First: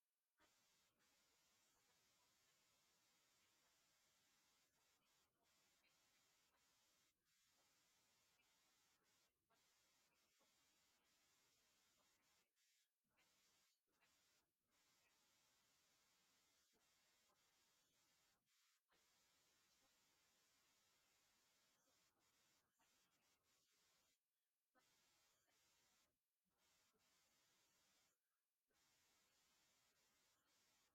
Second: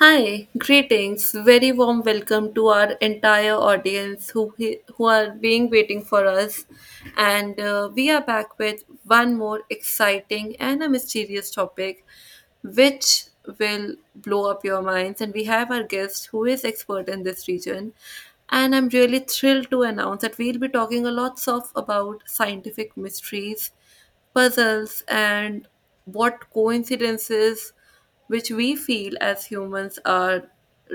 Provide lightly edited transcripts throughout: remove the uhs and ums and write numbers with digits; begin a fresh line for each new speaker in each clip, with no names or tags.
Hi, greetings. Very warm welcome to our entire audience who are being waiting for us. And we are back with one more exciting and a mysterious topic which will blow up your minds, and we have our guest who is expert in this region, and I'm really thrilled to announce that we'll be talking a lots of about scientific mysteries, puzzles and what coincidences which we feel as humans are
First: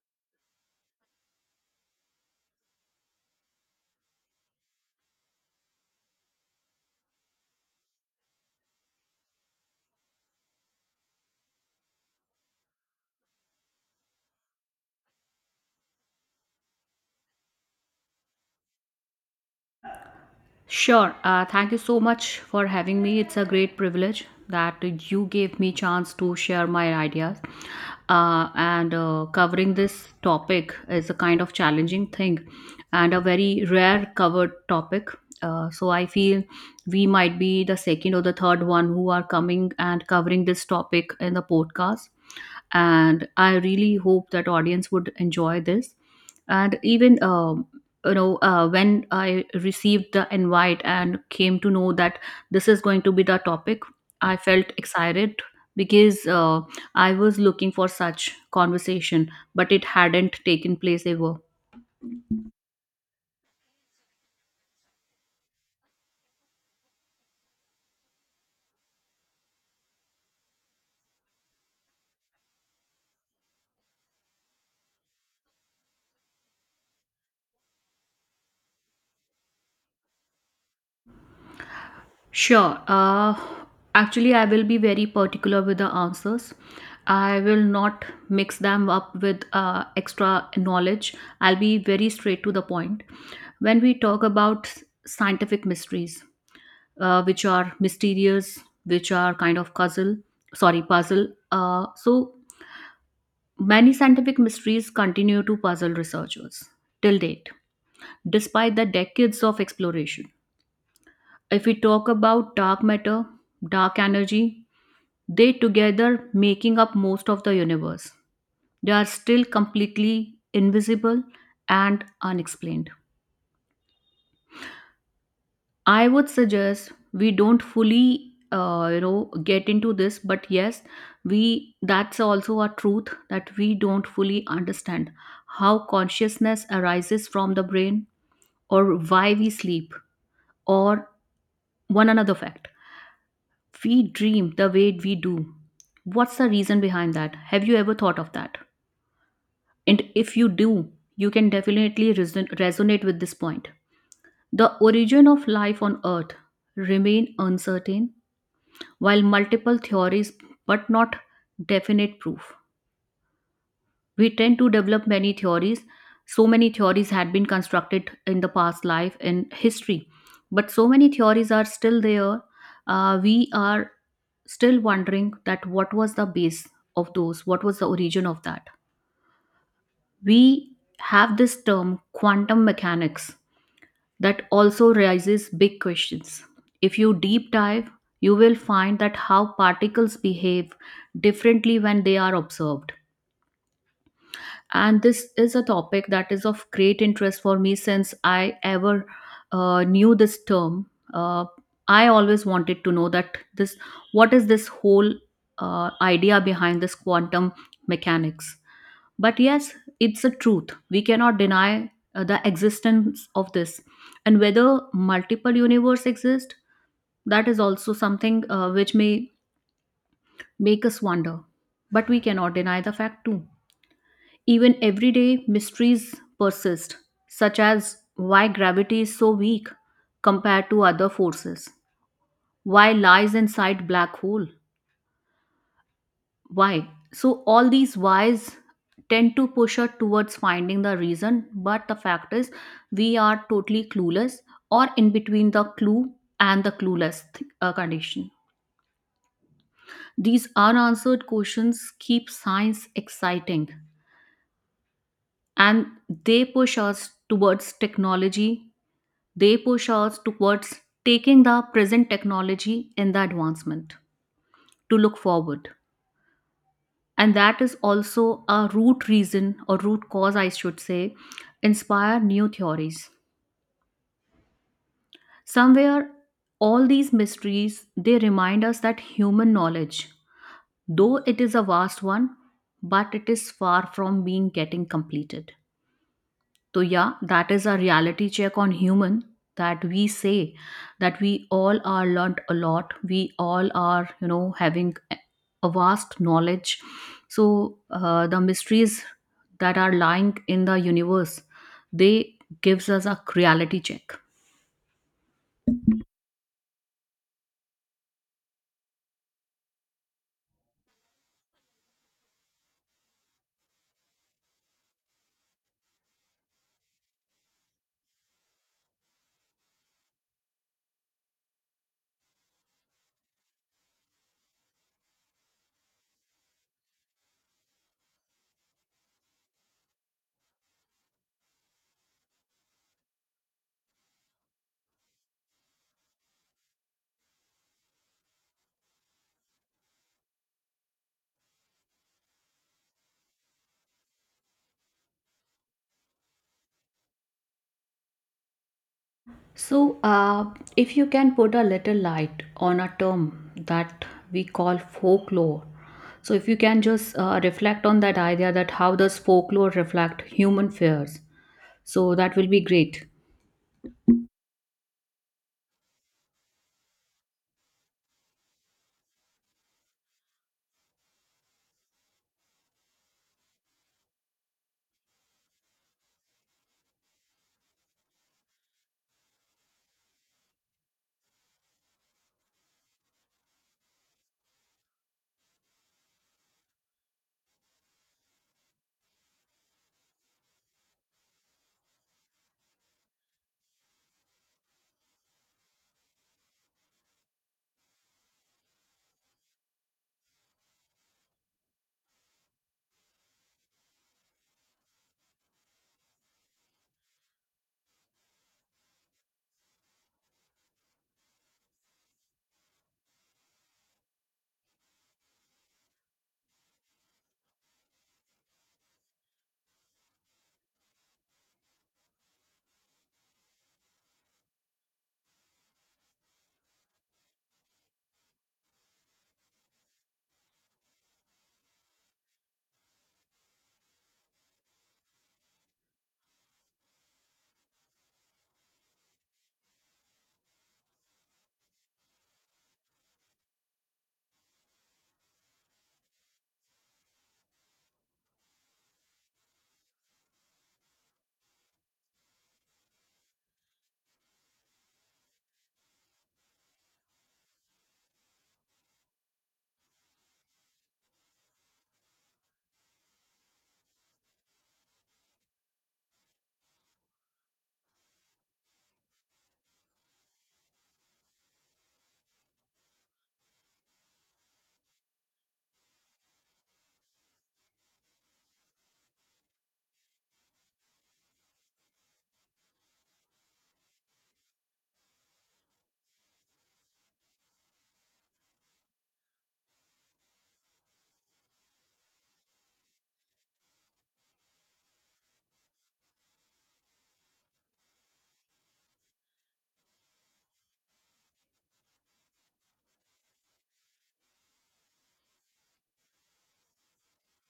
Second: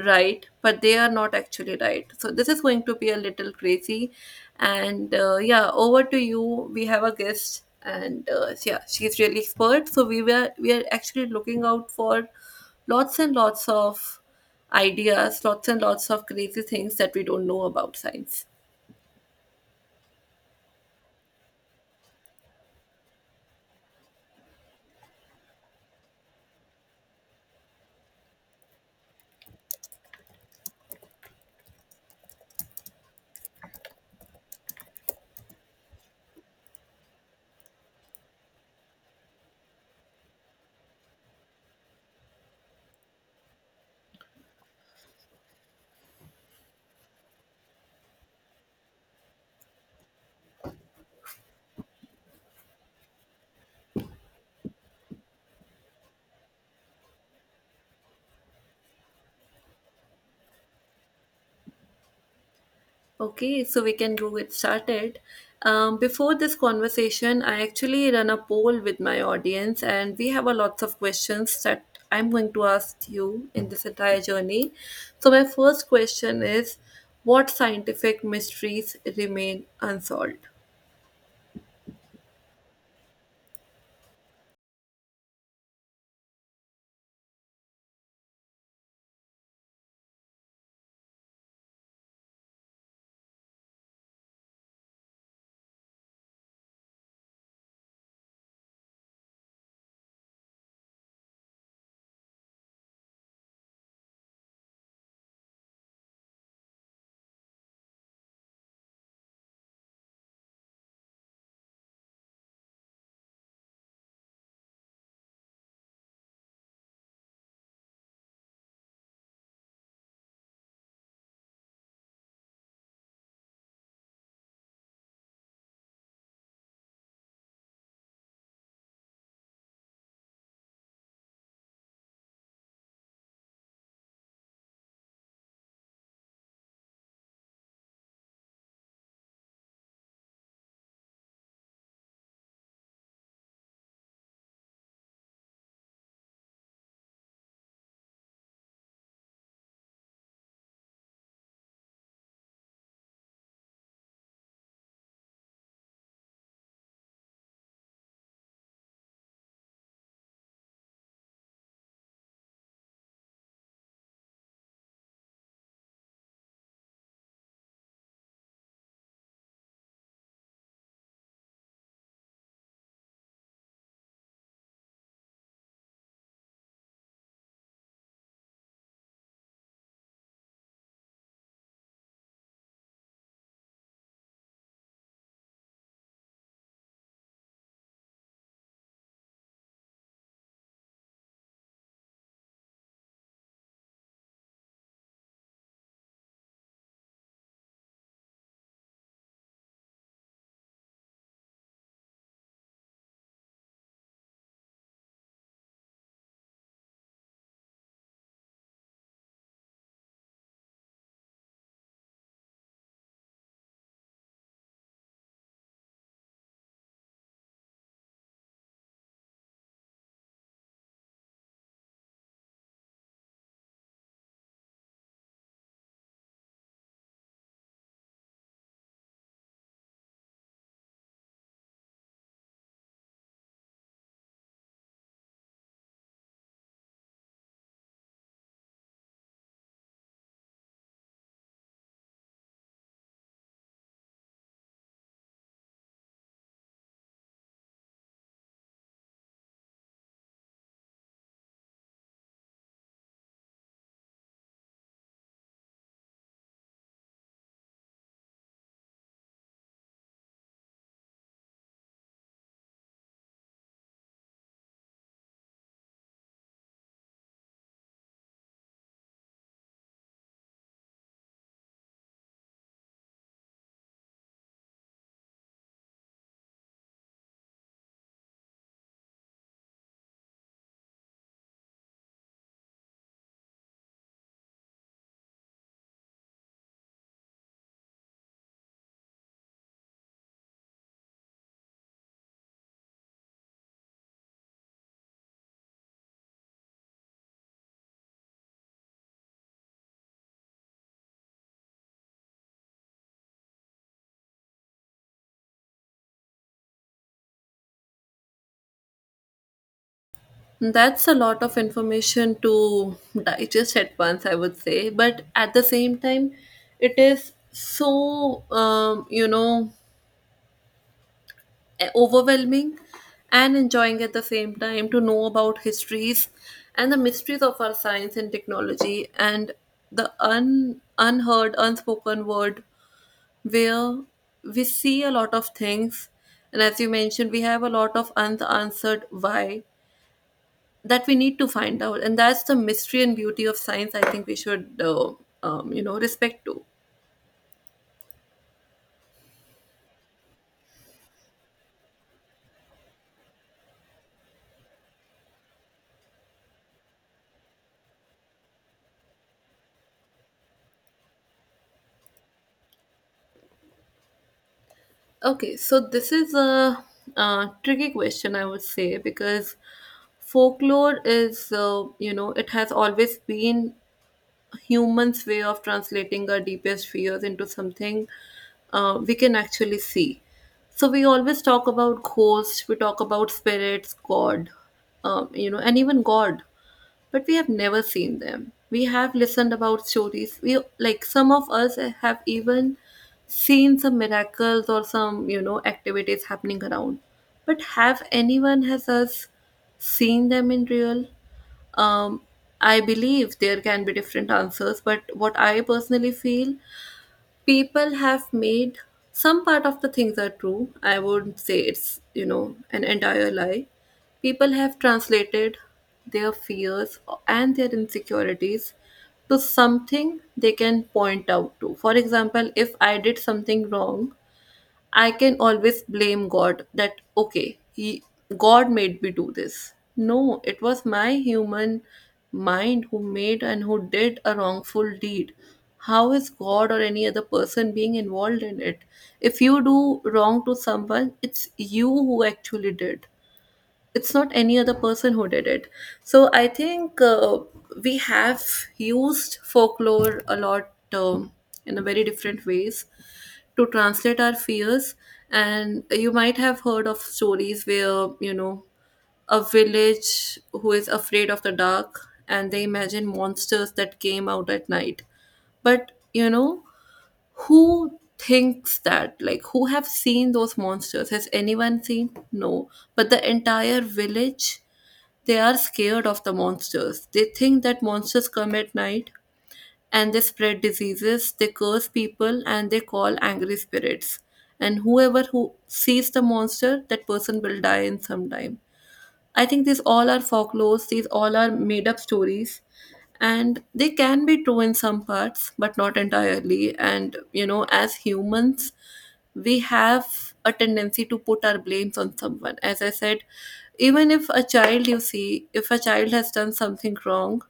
right, but they are not actually right. So this is going to be a little crazy. And yeah, over to you. We have a guest, and yeah, she's really expert. So we are actually looking out for lots and lots of ideas, lots and lots of crazy things that we don't know about science.
Sure. Thank you so much for having me. It's a great privilege that you gave me chance to share my ideas. And Covering this topic is a kind of challenging thing and a very rare covered topic. So I feel we might be the second or the third one who are coming and covering this topic in the podcast. And I really hope that audience would enjoy this, and even when I received the invite and came to know that this is going to be the topic, I felt excited, because I was looking for such conversation, but it hadn't taken place ever.
Okay, so we can go get started. Before this conversation, I actually run a poll with my audience, and we have a lots of questions that I'm going to ask you in this entire journey. So my first question is, what scientific mysteries remain unsolved?
Sure. Actually, I will be very particular with the answers. I will not mix them up with extra knowledge. I'll be very straight to the point. When we talk about scientific mysteries, which are mysterious, which are kind of puzzle, sorry, puzzle. So many scientific mysteries continue to puzzle researchers till date, despite the decades of exploration. If we talk about dark matter, dark energy, they together making up most of the universe. They are still completely invisible and unexplained. I would suggest we don't fully, get into this, but yes, we that's also a truth that we don't fully understand how consciousness arises from the brain, or why we sleep, or one another fact. We dream the way we do. What's the reason behind that? Have you ever thought of that? And if you do, you can definitely resonate with this point. The origin of life on earth remain uncertain. While multiple theories, but not definite proof. We tend to develop many theories. So many theories had been constructed in the past life in history, but so many theories are still there. We are still wondering that what was the base of those, what was the origin of that. We have this term quantum mechanics that also raises big questions. If you deep dive, you will find that how particles behave differently when they are observed. And this is a topic that is of great interest for me since I ever knew this term. I always wanted to know that this what is this whole idea behind this quantum mechanics. But yes, it's a truth. We cannot deny the existence of this. And whether multiple universe exist, that is also something which may make us wonder. But we cannot deny the fact too. Even everyday mysteries persist, such as why gravity is so weak compared to other forces, why lies inside black hole, why? So, all these whys tend to push us towards finding the reason, but the fact is, we are totally clueless, or in between the clue and the clueless condition. These unanswered questions keep science exciting, and they push us towards technology. They push us towards taking the present technology in the advancement to look forward. And that is also a root reason, or root cause I should say, inspire new theories. Somewhere all these mysteries, they remind us that human knowledge, though it is a vast one, but it is far from being getting completed. So, yeah, that is a reality check on human, that we say that we all are learnt a lot. We all are, you know, having a vast knowledge. So, the mysteries that are lying in the universe, they gives us a reality check.
That's a lot of information to digest at once, I would say. But at the same time, it is so, overwhelming and enjoying at the same time to know about histories and the mysteries of our science and technology and the un, unheard, unspoken word where we see a lot of things. And as you mentioned, we have a lot of unanswered why that we need to find out. And that's the mystery and beauty of science I think we should, respect to.
So, if you can put a little light on a term that we call folklore, so if you can just reflect on that idea that how does folklore reflect human fears, so that will be great.
Okay, so this is a, tricky question, I would say, because folklore is, it has always been humans' way of translating our deepest fears into something we can actually see. So we always talk about ghosts, we talk about spirits, God, and even God, but we have never seen them. We have listened about stories. We like some of us have even seen some miracles or some activities happening around, but have anyone has us seen them in real? Um, I believe there can be different answers, but what I personally feel, people have made some part of the things are true. I wouldn't say it's, an entire lie. People have translated their fears and their insecurities to something they can point out to. For example, if I did something wrong, I can always blame God that, okay, he, God made me do this. No, it was my human mind who made and who did a wrongful deed. How is God or any other person being involved in it? If you do wrong to someone, it's you who actually did. It's not any other person who did it. So I think we have used folklore a lot, in a very different ways to translate our fears. And you might have heard of stories where, a village who is afraid of the dark, and they imagine monsters that came out at night. But, who thinks that, like, who have seen those monsters, has anyone seen? No. But the entire village, they are scared of the monsters. They think that monsters come at night and they spread diseases, they curse people, and they call angry spirits, and whoever who sees the monster, that person will die in some time. I think these all are folklores, these all are made up stories, and they can be true in some parts, but not entirely. And, you know, as humans, we have a tendency to put our blames on someone. As I said, even if a child, you see, if a child has done something wrong,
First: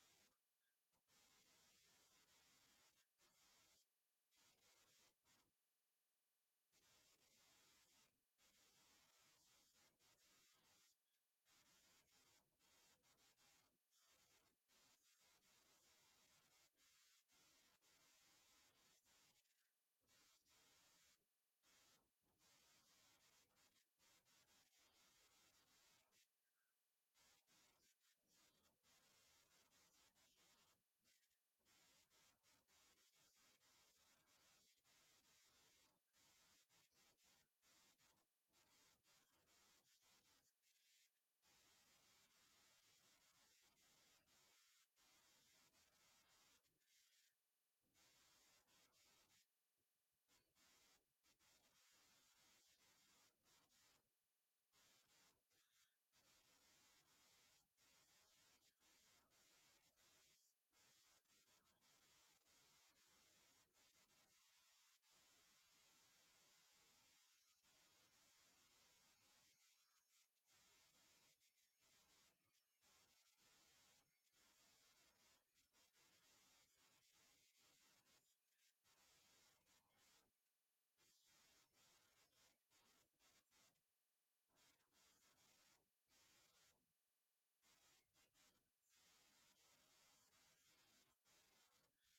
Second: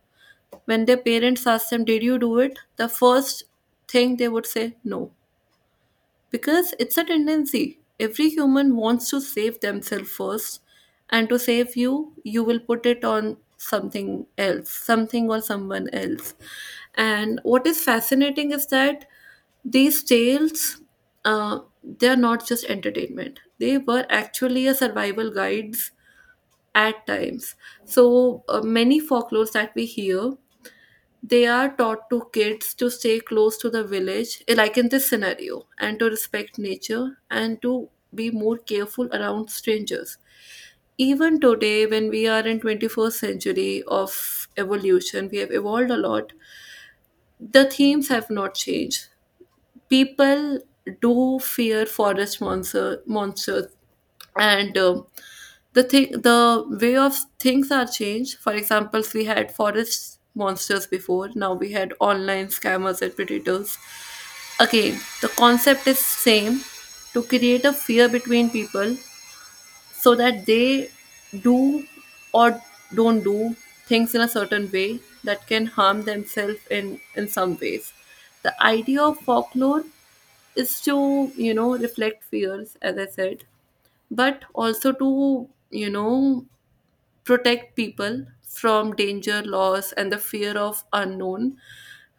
when their parents ask them, "Did you do it?" the first thing they would say, "No," because it's a tendency. Every human wants to save themselves first, and to save you, you will put it on something else, something or someone else. And what is fascinating is that these tales, they are not just entertainment. They were actually a survival guides at times. So many folklores that we hear, they are taught to kids to stay close to the village, like in this scenario, and to respect nature and to be more careful around strangers. Even today, when we are in 21st century of evolution, we have evolved a lot. The themes have not changed. People do fear forest monsters, and the thing, the way of things are changed. For examples, we had forest monsters before, now we had online scammers and predators. Again, the concept is same: to create a fear between people so that they do or don't do things in a certain way that can harm themselves in some ways. The idea of folklore is to, reflect fears, as I said, but also to, you know protect people from danger, loss, and the fear of unknown.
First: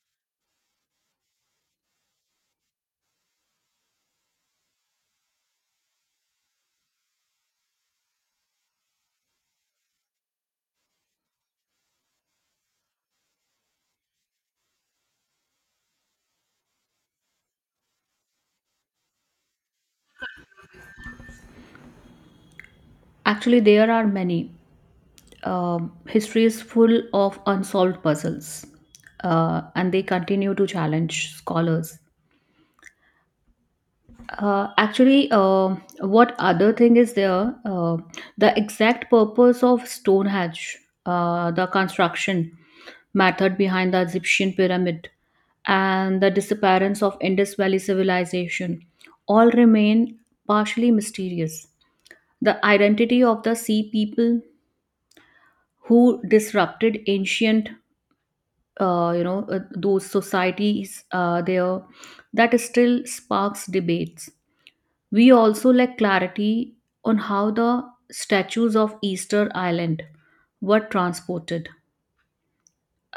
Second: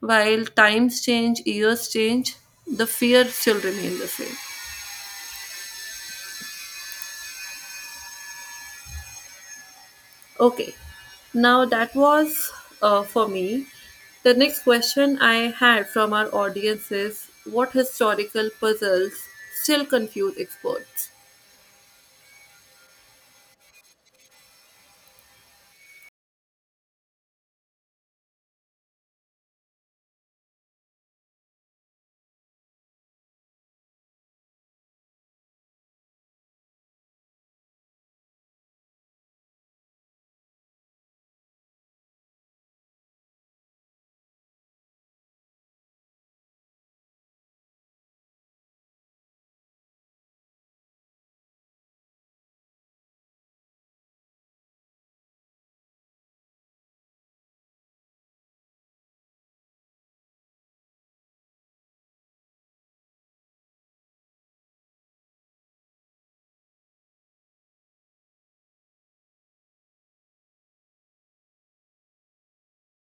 While times change, years change, the fear still remains the same. Okay, now that was for me. The next question I had from our audience is, what historical puzzles still confuse experts?
Actually, there are many. Um, history is full of unsolved puzzles, and they continue to challenge scholars. Uh, actually, uh, what other thing is there? The exact purpose of Stonehenge, the construction method behind the Egyptian pyramid, and the disappearance of Indus Valley civilization all remain partially mysterious. The identity of the sea people who disrupted ancient, those societies there, that still sparks debates. We also lack clarity on how the statues of Easter Island were transported.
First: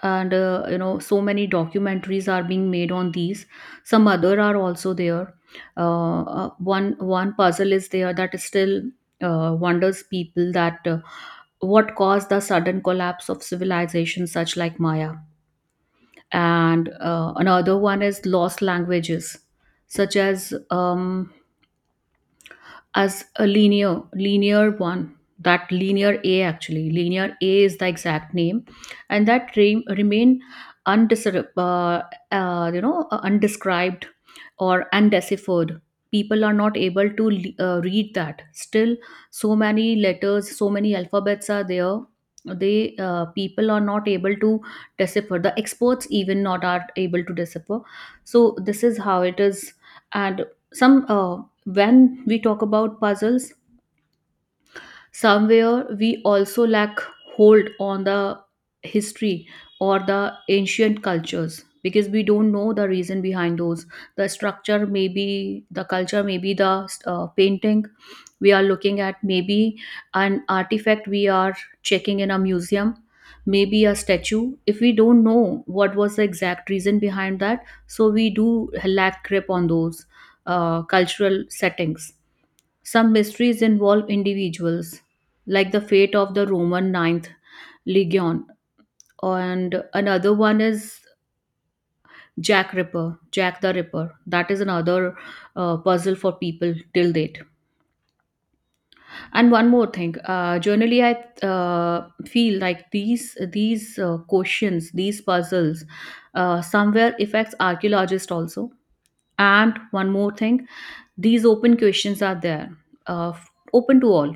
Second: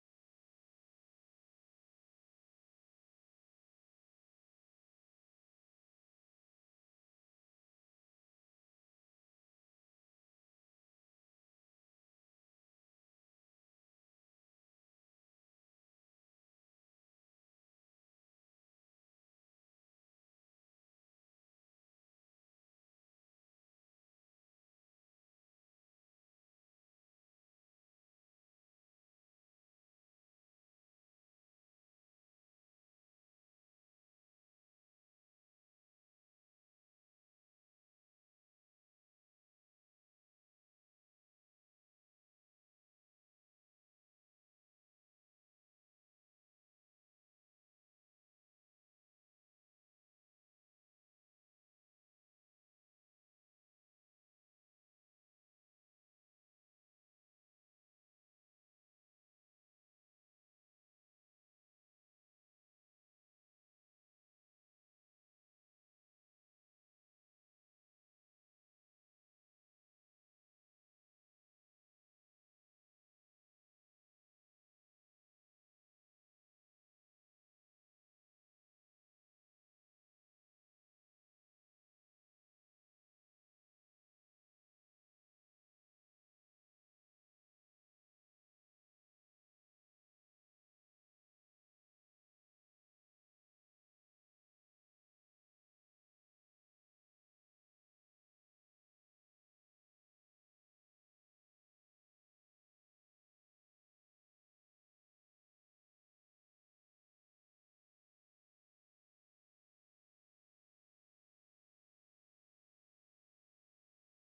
And you know, so many documentaries are being made on these. Some other are also there. One puzzle is there that still wonders people that what caused the sudden collapse of civilization such like Maya. And another one is lost languages, such as a linear one. That linear A, actually linear A is the exact name, and that remain undescribed, undescribed or undeciphered. People are not able to read that. Still so many letters, so many alphabets are there. They People are not able to decipher. The experts even not are able to decipher. So this is how it is. And some, when we talk about puzzles, somewhere we also lack hold on the history or the ancient cultures, because we don't know the reason behind those: the structure maybe, the culture maybe, the painting we are looking at maybe, an artifact we are checking in a museum, maybe a statue. If we don't know what was the exact reason behind that, so we do lack grip on those cultural settings. Some mysteries involve individuals, like the fate of the Roman Ninth Legion, and another one is Jack the Ripper. That is another puzzle for people till date. And one more thing, generally I feel like these questions, these puzzles, somewhere affects archaeologists also. And one more thing, these open questions are there, uh, open to all.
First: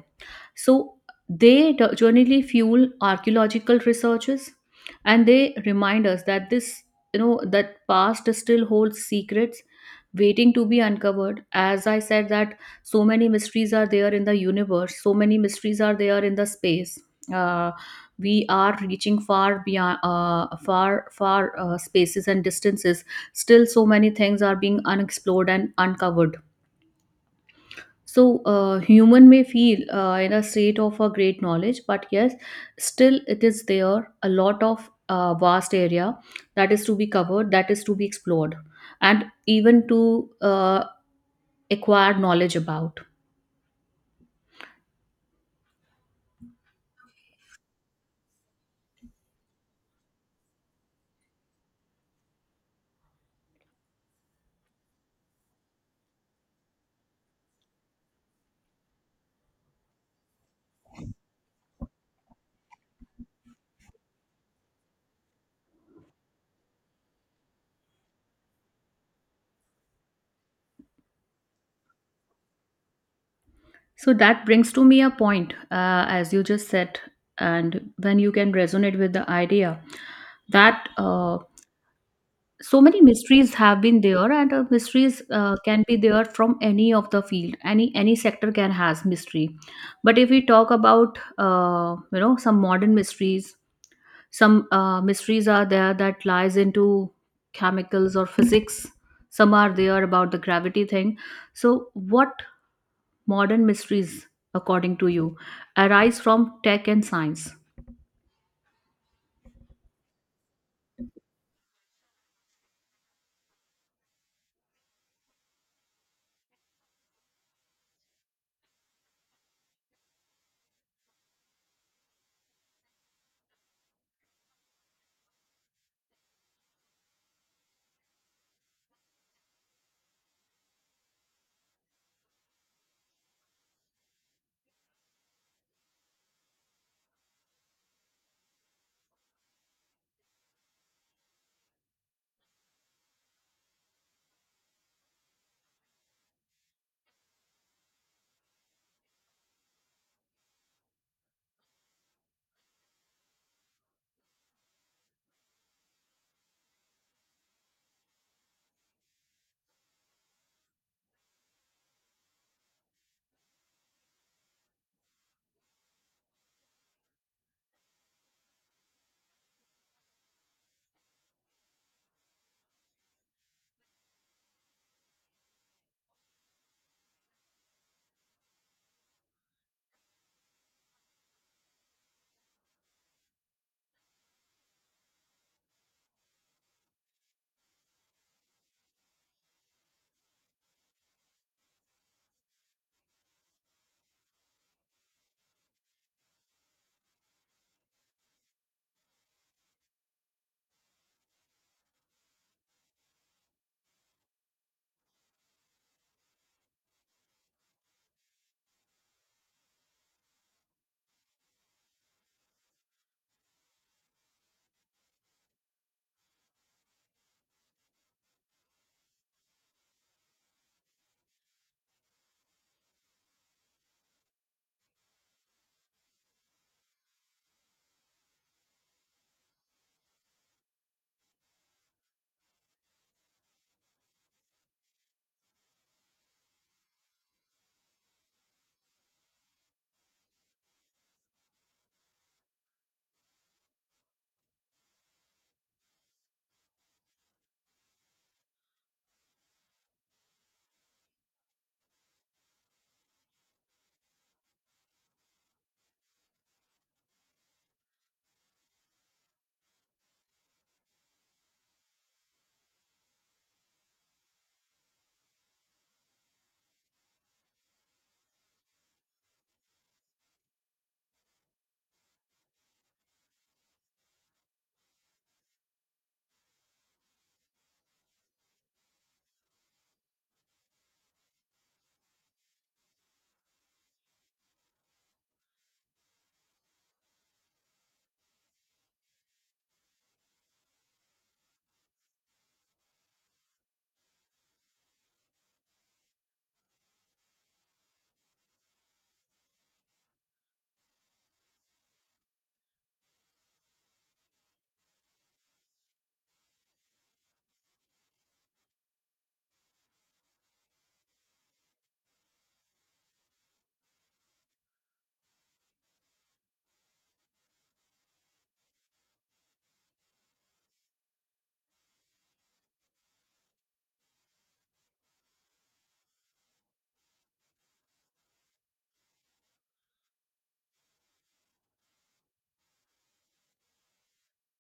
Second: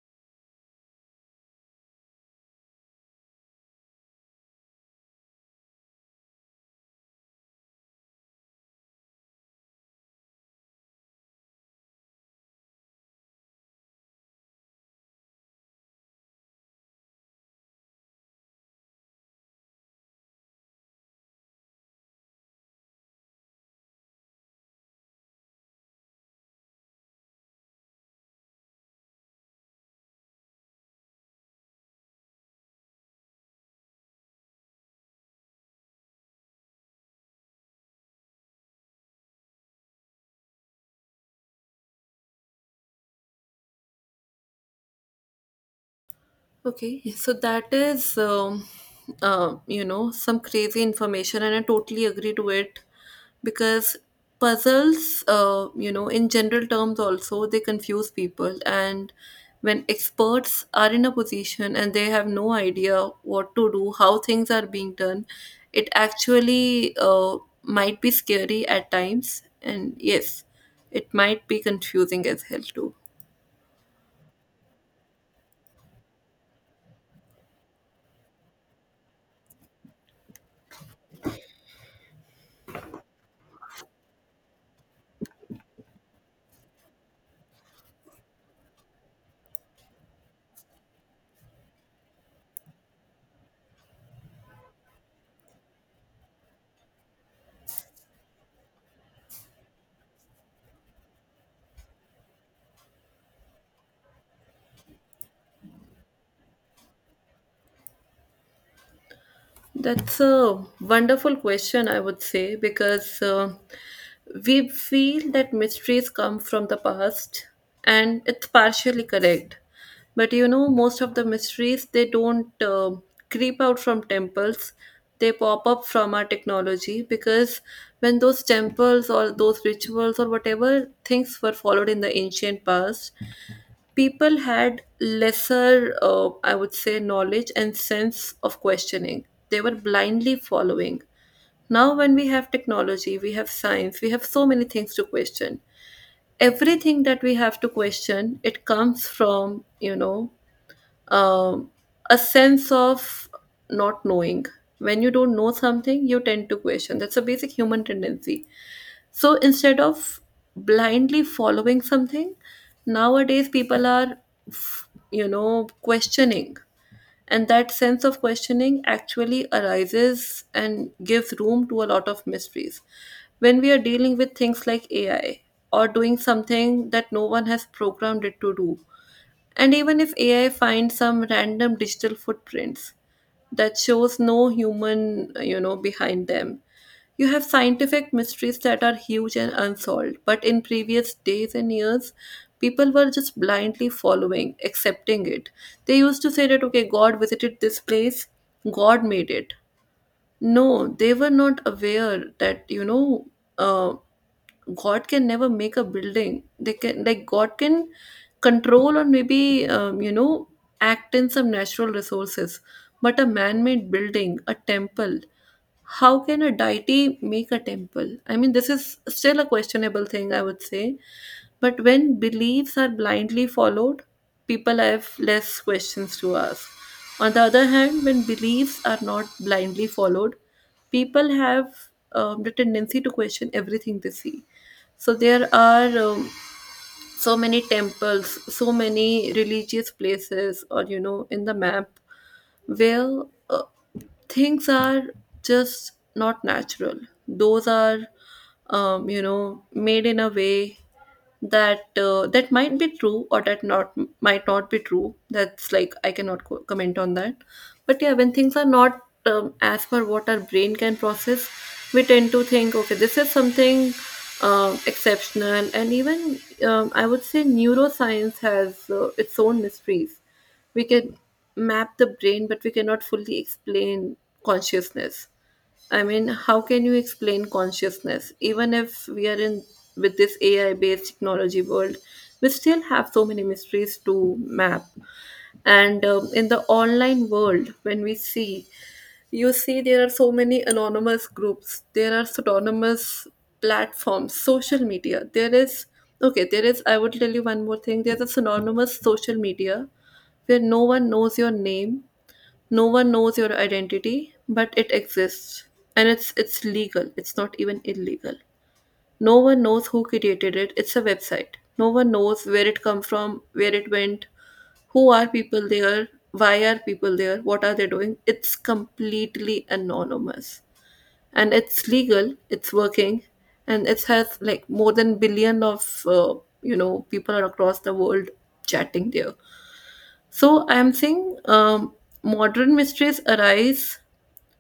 So they generally fuel archaeological researches, and they remind us that that past still holds secrets waiting to be uncovered. As I said, that so many mysteries are there in the universe, so many mysteries are there in the space. Uh, we are reaching far beyond, far far spaces and distances. Still so many things are being unexplored and uncovered. So, human may feel in a state of a great knowledge, but yes, still it is there a lot of vast area that is to be covered, that is to be explored, and even to acquire knowledge about.
Okay, so that is, some crazy information, and I totally agree to it because puzzles, in general terms, also they confuse people. And when experts are in a position and they have no idea what to do, how things are being done, it actually might be scary at times. And yes, it might be confusing as hell, too.
So that brings to me a point, as you just said, and when you can resonate with the idea that so many mysteries have been there, and mysteries can be there from any of the field. Any sector can has mystery. But if we talk about some modern mysteries, some mysteries are there that lies into chemicals or physics, some are there about the gravity thing. So what modern mysteries, according to you, arise from tech and science?
That's a wonderful question, I would say, because we feel that mysteries come from the past, and it's partially correct. But you know, most of the mysteries they don't creep out from temples; they pop up from our technology. Because when those temples or those rituals or whatever things were followed in the ancient past, people had lesser, I would say, knowledge and sense of questioning. They were blindly following. Now, when we have technology, we have science, we have so many things to question. Everything that we have to question, it comes from, um, a sense of not knowing. When you don't know something, you tend to question. That's a basic human tendency. So instead of blindly following something, nowadays people are, questioning. And that sense of questioning actually arises and gives room to a lot of mysteries. When we are dealing with things like AI or doing something that no one has programmed it to do, and even if AI finds some random digital footprints that shows no human, behind them, you have scientific mysteries that are huge and unsolved. But in previous days and years, people were just blindly following, accepting it. They used to say that, okay, God visited this place, God made it. No, they were not aware that, uh, God can never make a building. They can like God can control or maybe act in some natural resources, but a man-made building, a temple, how can a deity make a temple? I mean, this is still a questionable thing, I would say. But when beliefs are blindly followed, people have less questions to ask. On the other hand, when beliefs are not blindly followed, people have, the tendency to question everything they see. So there are, so many temples, so many religious places, or, in the map where uh, things are just not natural. Those are, made in a way that that might be true or that not might not be true. That's like I cannot comment on that. But yeah, when things are not, as per what our brain can process, we tend to think, okay, this is something, exceptional. And even, I would say neuroscience has its own mysteries. We can map the brain, but we cannot fully explain consciousness. I mean, how can you explain consciousness? Even if we are in with this AI based technology world, we still have so many mysteries to map. And in the online world, when we see, you see there are so many anonymous groups, there are pseudonymous platforms, social media. There is, okay, there is, I will tell you one more thing, there's a synonymous social media where no one knows your name, no one knows your identity, but it exists. And it's legal, it's not even illegal. No one knows who created it. It's a website. No one knows where it come from, where it went, who are people there, why are people there, what are they doing. It's completely anonymous. And it's legal, it's working, and it has like more than billion of people are across the world chatting there. So I am saying, modern mysteries arise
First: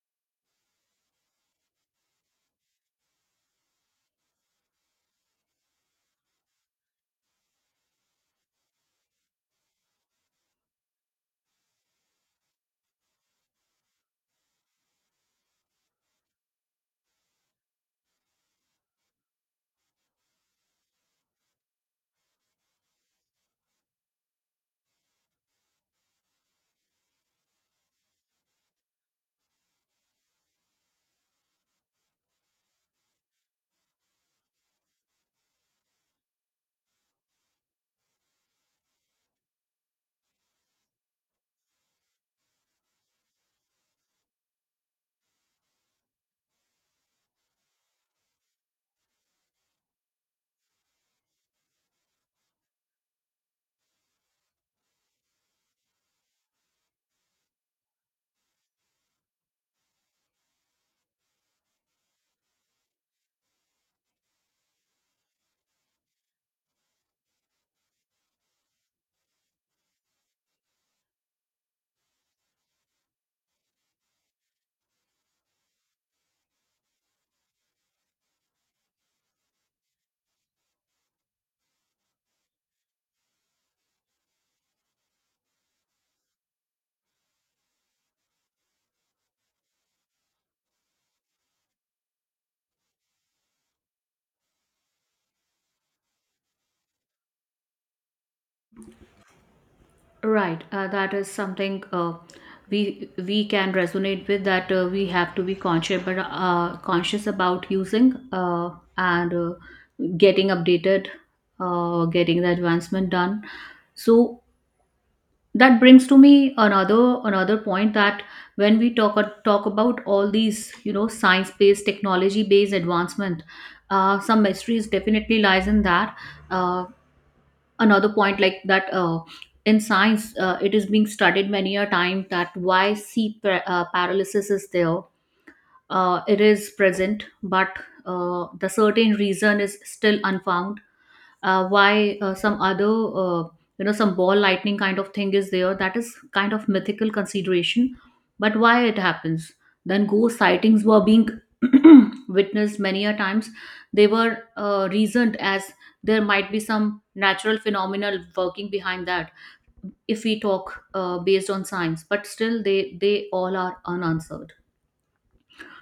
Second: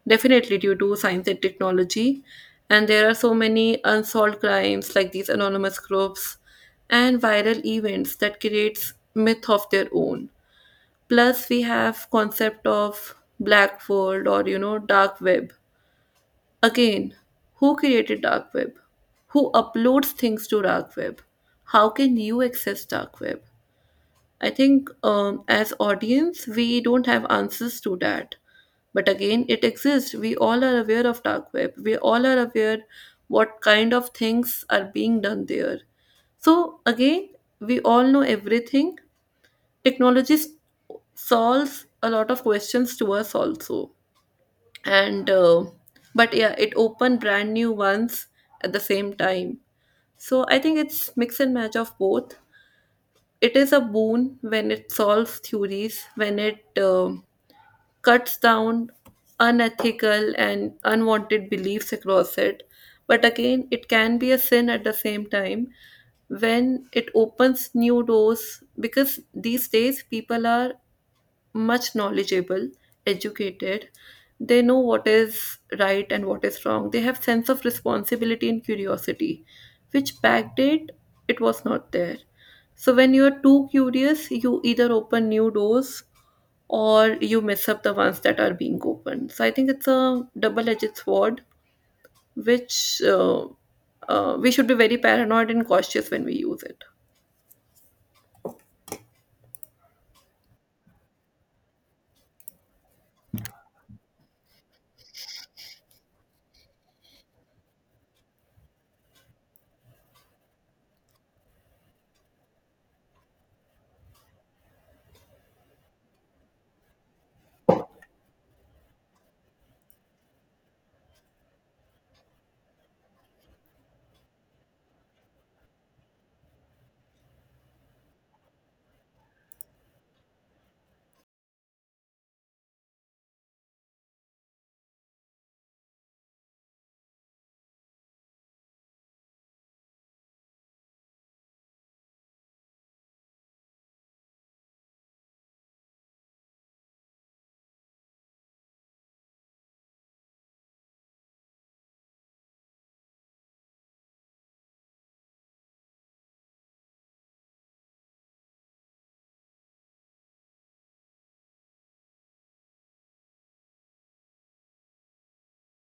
definitely due to science and technology. And there are so many unsolved crimes like these anonymous groups and viral events that creates myth of their own. Plus we have concept of black world or dark web. Again, who created dark web? Who uploads things to dark web? How can you access dark web? I think as audience, we don't have answers to that. But again, it exists. We all are aware of dark web. We all are aware what kind of things are being done there. So again, we all know everything. Technology s- solves a lot of questions to us also. And but yeah, it opened brand new ones at the same time. So I think it's mix and match of both, it is a boon when it solves theories, when it um cuts down unethical and unwanted beliefs across it. But again, it can be a sin at the same time when it opens new doors because these days people are much knowledgeable, educated. They know what is right and what is wrong. They have sense of responsibility and curiosity, which back date it was not there. So when you are too curious, you either open new doors or you mess up the ones that are being opened. So I think it's a double-edged sword, which we should be very paranoid and cautious when we use it.
Right, that is something we can resonate with, that we have to be conscious, but conscious about using, and getting updated, getting the advancement done. So that brings to me another point, that when we talk about all these, you know, science based, technology based advancement, some mysteries definitely lies in that. Uh, Another point like that, in science, it is being studied many a time that why paralysis is there. It is present, but the certain reason is still unfound. Why Some other, some ball lightning kind of thing is there, that is kind of mythical consideration, but why it happens. Then ghost sightings were being witnessed many a times. They were reasoned as there might be some natural phenomenal working behind that, if we talk based on science, but still they all are unanswered.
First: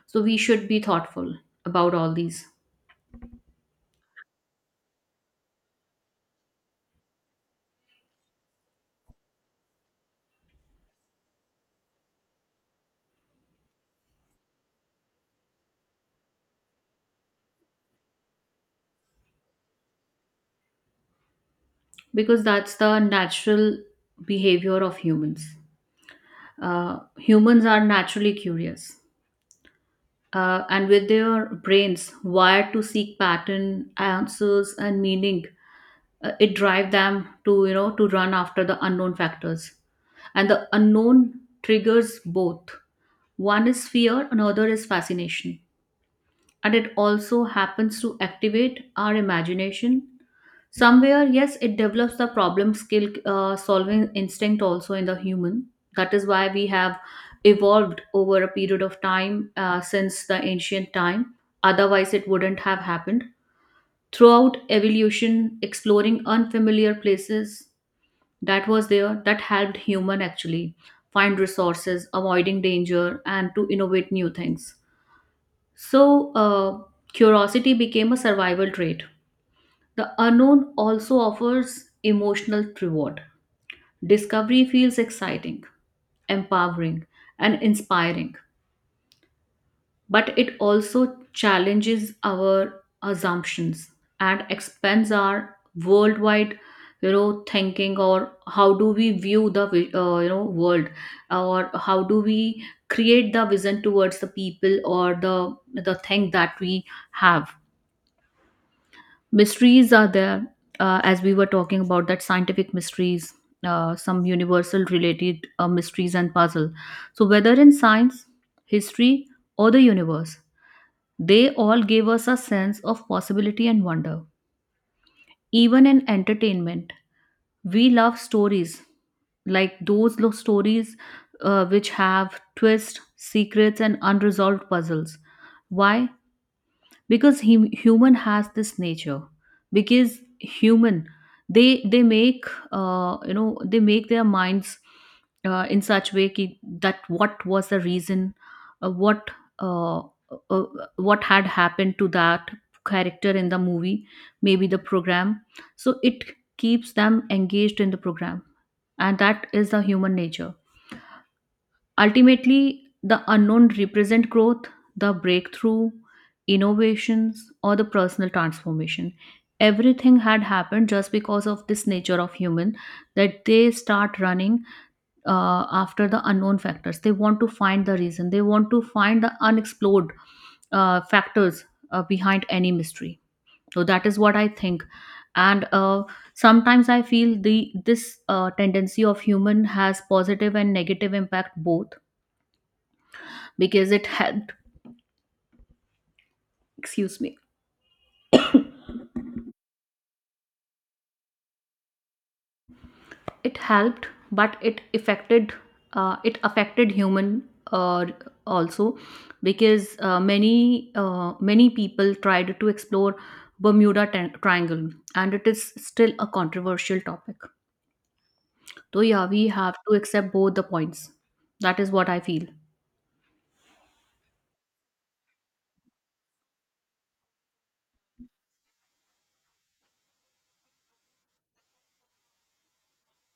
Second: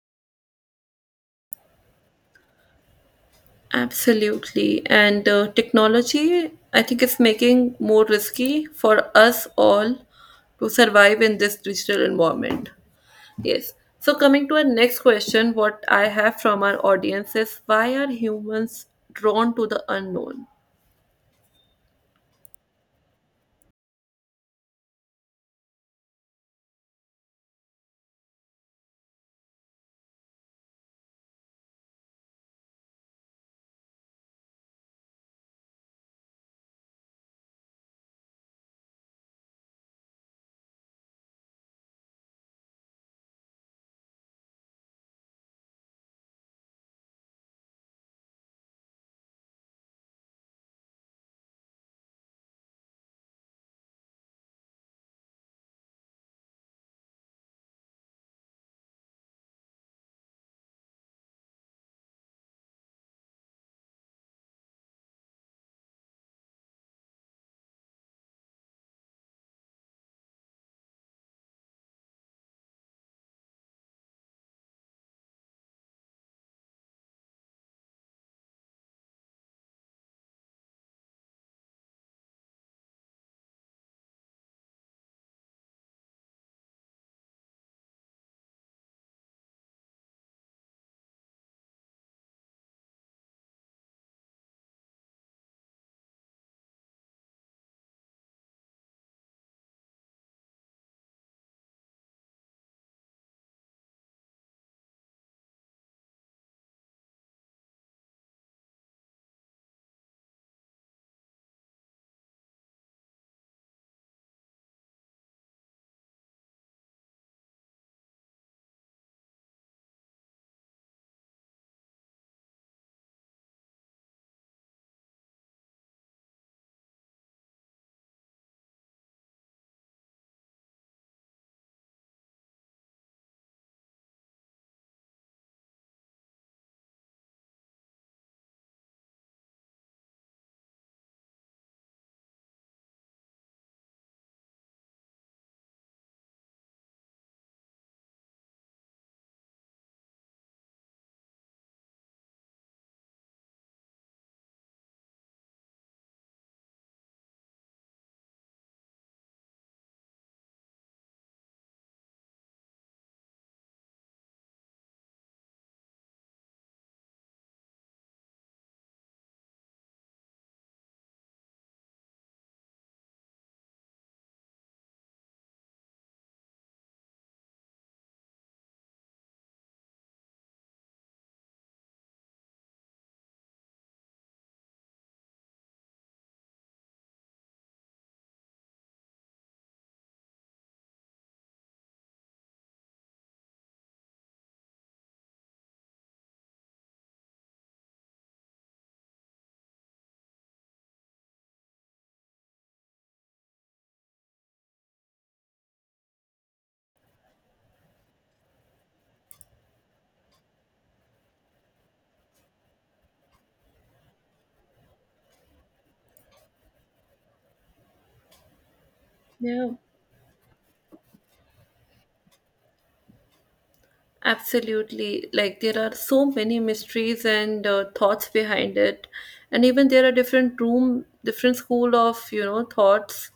So we should be thoughtful about all these.
Absolutely. And technology, I think, is making more risky for us all to survive in this digital environment. Yes. So, coming to our next question, what I have from our audience is why are humans drawn to the unknown?
Because that's the natural behavior of humans. Humans are naturally curious, and with their brains wired to seek pattern, answers, and meaning, it drive them to, you know, to run after the unknown factors. And the unknown triggers both. One is fear, another is fascination, and it also happens to activate our imagination. Somewhere yes, it develops the problem skill, solving instinct also in the human. That is why we have evolved over a period of time, since the ancient time. Otherwise it wouldn't have happened. Throughout evolution, exploring unfamiliar places, that was there, that helped human actually find resources, avoiding danger, and to innovate new things. So, curiosity became a survival trait. The unknown also offers emotional reward. Discovery feels exciting, empowering, and inspiring, but it also challenges our assumptions and expands our worldwide thinking, or how do we view the world, or how do we create the vision towards the people, or the thing that we have. Mysteries are there, as we were talking about, that scientific mysteries, some universal related mysteries and puzzle. So whether in science, history, or the universe, they all give us a sense of possibility and wonder. Even in entertainment, we love stories, like those stories, which have twists, secrets, and unresolved puzzles. Why? Because human has this nature. Because human, they make, they make their minds in such way, that what was the reason, uh, what uh, uh, what had happened to that character in the movie, maybe the program. So it keeps them engaged in the program, and that is the human nature. Ultimately, the unknown represent growth, the breakthrough, innovations, or the personal transformation. Everything had happened just because of this nature of human, that they start running after the unknown factors. They want to find the reason. They want to find the unexplored factors behind any mystery. So that is what I think. And Sometimes I feel the this tendency of human has positive and negative impact both, because it helped, excuse me, it helped, but it affected, it affected human uh, also, because many people tried to explore Bermuda Triangle, and it is still a controversial topic. So yeah, we
Yeah,
have to accept both the points. That is what I feel.
absolutely. Like there are so many mysteries and thoughts behind it, and even there are different room, different school of thoughts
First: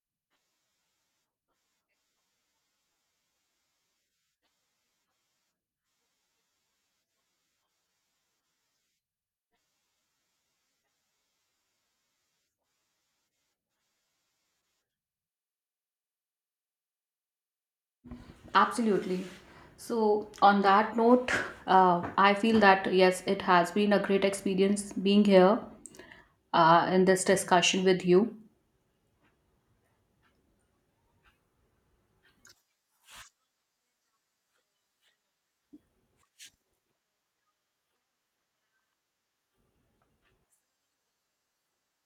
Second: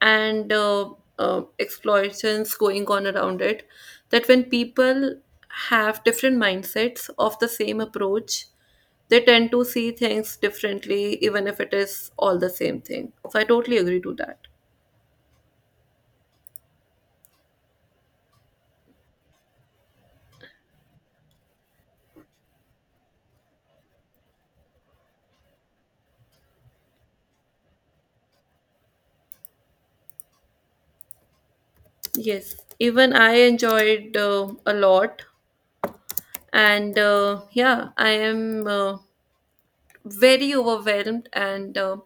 and exploitations going on around it that when people have different mindsets of the same approach, they tend to see things differently even if it is all the same thing. So I totally agree to that.
Absolutely. So, on that note, I feel that yes, it has been a great experience being here in this discussion with you.
Yes, even I enjoyed a lot. And yeah, I am very overwhelmed and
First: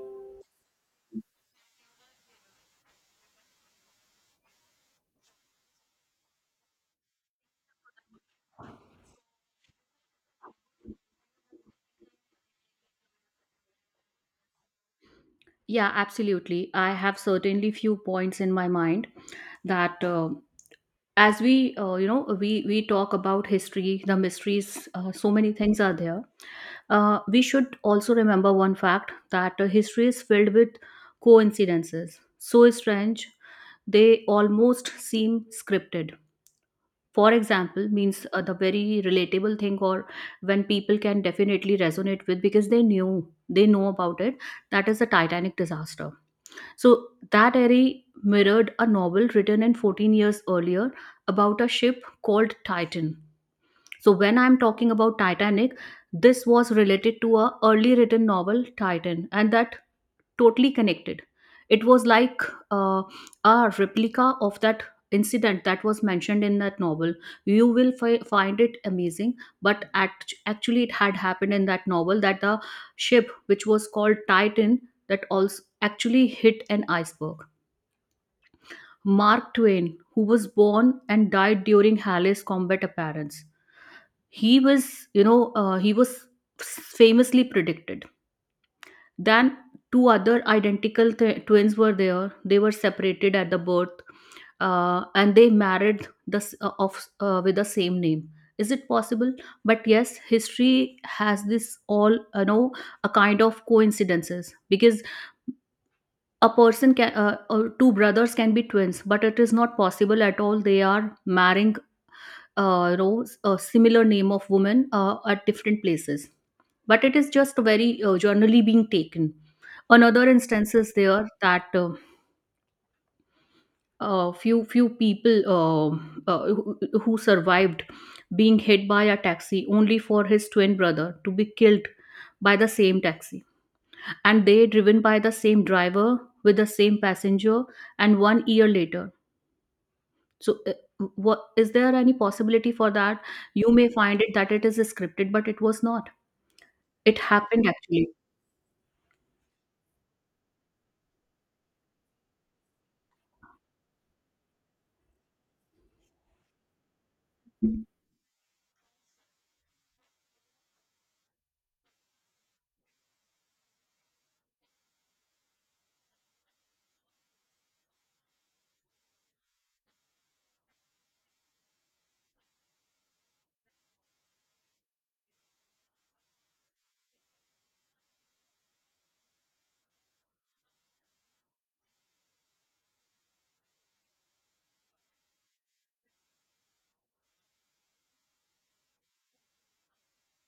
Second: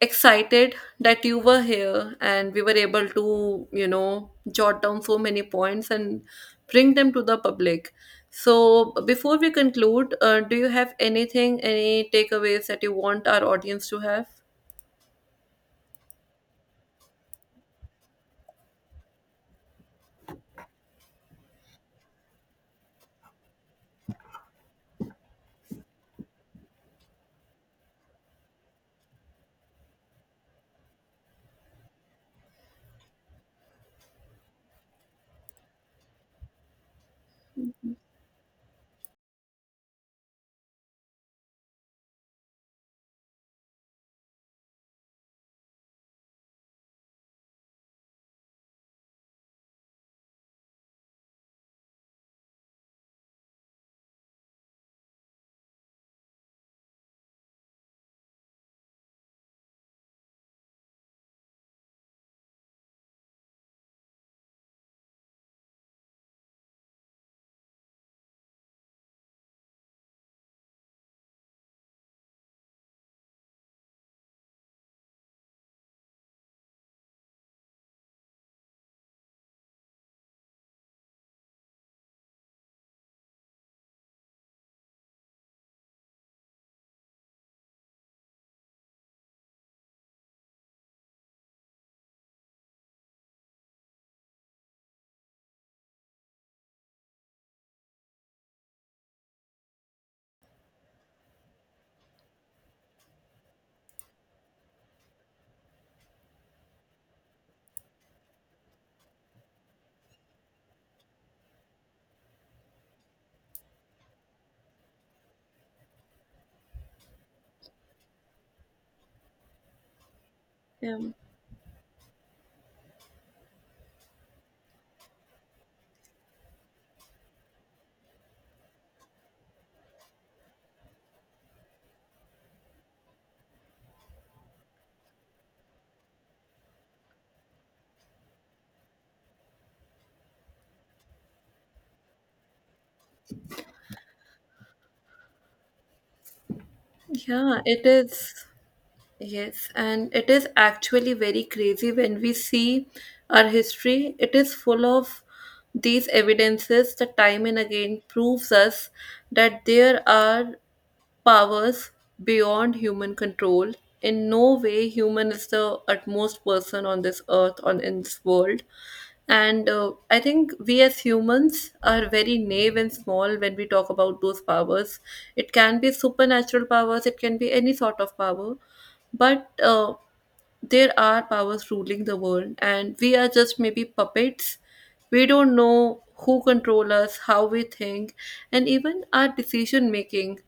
excited that you were here and we were able to jot down so many points and bring them to the public. So before we conclude, do you have anything, any takeaways that you want our audience to have?
Yeah, absolutely. I have certainly few points in my mind, that as we, you know, we talk about history, the mysteries, so many things are there. We should also remember one fact, that history is filled with coincidences so strange they almost seem scripted. For example, means, the very relatable thing, or when people can definitely resonate with, because they know about it, that is the Titanic disaster. So that airy mirrored a novel written in 14 years earlier, about a ship called Titan. So when I'm talking about Titanic, this was related to a early written novel, Titan, and that totally connected. It was like, uh, a replica of that incident that was mentioned in that novel. You will find it amazing, but actually, it had happened in that novel that the ship, which was called Titan, that also actually hit an iceberg. Mark Twain, who was born and died during Halley's combat appearance, he was famously predicted. Then two other identical twins were there. They were separated at the birth, and they married the s- of with the same name. Is it possible? But yes, history has this all, a kind of coincidences. Because a person can, or two brothers can be twins, but it is not possible at all, they are marrying, a similar name of woman at different places. But it is just very generally being taken. Another instance is
Yeah.
there, that few people who survived being hit by a taxi, only for his twin brother to be killed by the same taxi, and they driven by the same driver with the same passenger, and one year later. So, what, is there any possibility for that? You may find it that it is scripted, but it was not. It
Yeah,
happened
it
actually.
is. Yes, and it is actually very crazy when we see our history. It is full of these evidences that time and again proves us that there are powers beyond human control. In no way human is the utmost person on this earth, on in this world. And I think we as humans are very naive and small when we talk about those powers. It can be supernatural powers, it can be any sort of power. But there are powers ruling the world, and we are just maybe puppets. We don't know who control us, how we think, and even our decision making.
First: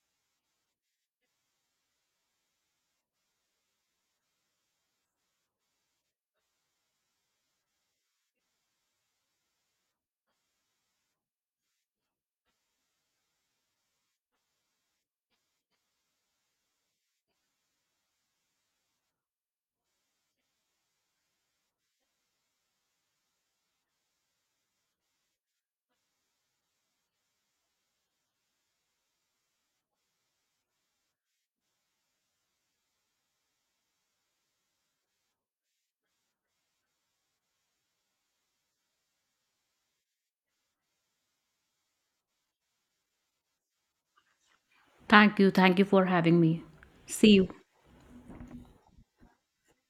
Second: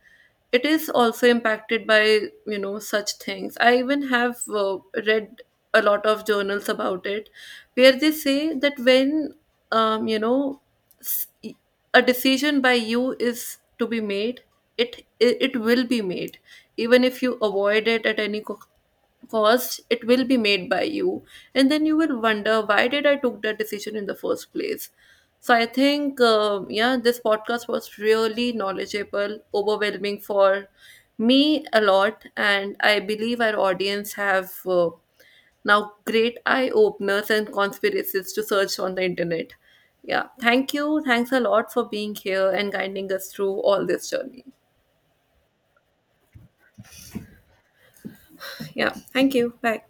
It is also impacted by such things. I even have read a lot of journals about it, where they say that when um, you know s- a decision by you is to be made, it will be made even if you avoid it at any cost, it will be made by you, and then you will wonder why did I took that decision in the first place. So I think yeah, this podcast was really knowledgeable, overwhelming for me a lot, and I believe our audience have now, great eye openers and conspiracies to search on the internet. Yeah, thank you. Thanks a lot for being here and guiding us through all this journey.
Thank you. Thank you for having me. See you.
Yeah, thank you. Bye.